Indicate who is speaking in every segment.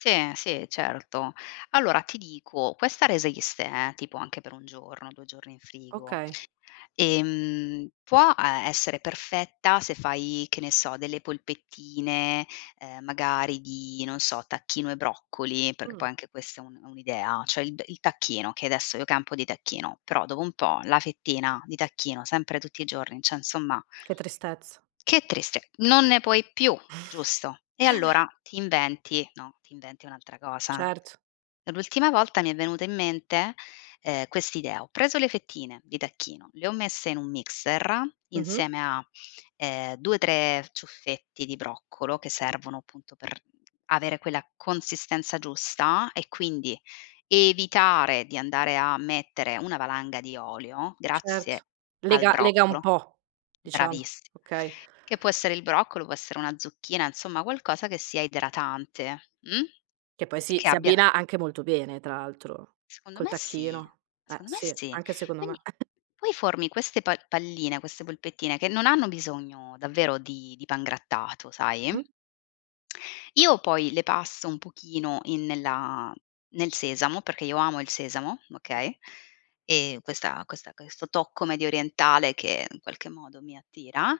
Speaker 1: Sì, sì, certo. Allora ti dico, questa resiste, eh, tipo anche per un giorno, 2 giorni in frigo.
Speaker 2: Okay.
Speaker 1: Ehm, può a essere perfetta se fai, che ne so, delle polpettine, ehm, magari di, non so, tacchino e broccoli, perché
Speaker 2: Mh.
Speaker 1: poi anche questa è un è un'idea, cioè, il il tacchino, che adesso io campo di tacchino, però dopo un po' la fettina di tacchino, sempre tutti i giorni, cioè, insomma,
Speaker 2: Che tristezza.
Speaker 1: che triste! Non ne puoi più, giusto? E allora ti inventi, no, ti inventi un'altra cosa.
Speaker 2: Certo.
Speaker 1: L'ultima volta mi è venuta in mente, ehm, quest'idea. Ho preso le fettine di tacchino, le ho messe in un mixer
Speaker 2: Mh-mh.
Speaker 1: insieme a, ehm, 2, 3 ciuffetti di broccolo che servono appunto per avere quella consistenza giusta e quindi evitare di andare a mettere una valanga di olio
Speaker 2: Certo,
Speaker 1: grazie al
Speaker 2: lega lega un
Speaker 1: broccolo,
Speaker 2: po', diciamo,
Speaker 1: bravissimo.
Speaker 2: okay.
Speaker 1: Che può essere il broccolo, può essere una zucchina, insomma, qualcosa che sia idratante, mh?
Speaker 2: Che poi si
Speaker 1: Che
Speaker 2: si
Speaker 1: abbia
Speaker 2: abbina anche molto bene, tra l'altro,
Speaker 1: Secondo
Speaker 2: col
Speaker 1: me sì,
Speaker 2: tacchino. Eh,
Speaker 1: secondo me
Speaker 2: sì,
Speaker 1: sì.
Speaker 2: anche secondo me.
Speaker 1: Quindi
Speaker 2: [unintelligible]
Speaker 1: poi formi queste pa palline, queste polpettine che non hanno bisogno davvero di di pangrattato, sai.
Speaker 2: Mh-mh.
Speaker 1: Io poi le passo un pochino in nella nel sesamo, perché io amo il sesamo,
Speaker 2: M
Speaker 1: okay, e questa questa questo tocco mediorientale che in qualche modo mi attira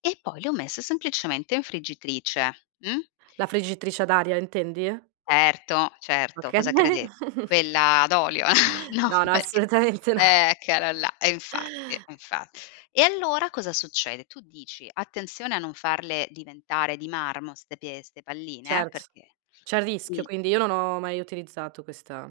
Speaker 1: e poi le ho messe semplicemente in friggitrice, mh?
Speaker 2: La friggitrice ad aria, intendi?
Speaker 1: Certo, certo.
Speaker 2: Okay.
Speaker 1: Cosa crede quella ad olio? No,
Speaker 2: No, no,
Speaker 1: perché,
Speaker 2: assolutamente no.
Speaker 1: eccola là. E infatti, infa e allora cosa succede? Tu dici, attenzione a non farle diventare di marmo ste pie ste palline,
Speaker 2: Certo,
Speaker 1: perché
Speaker 2: c'è il rischio,
Speaker 1: sì.
Speaker 2: quindi io non ho mai utilizzato questa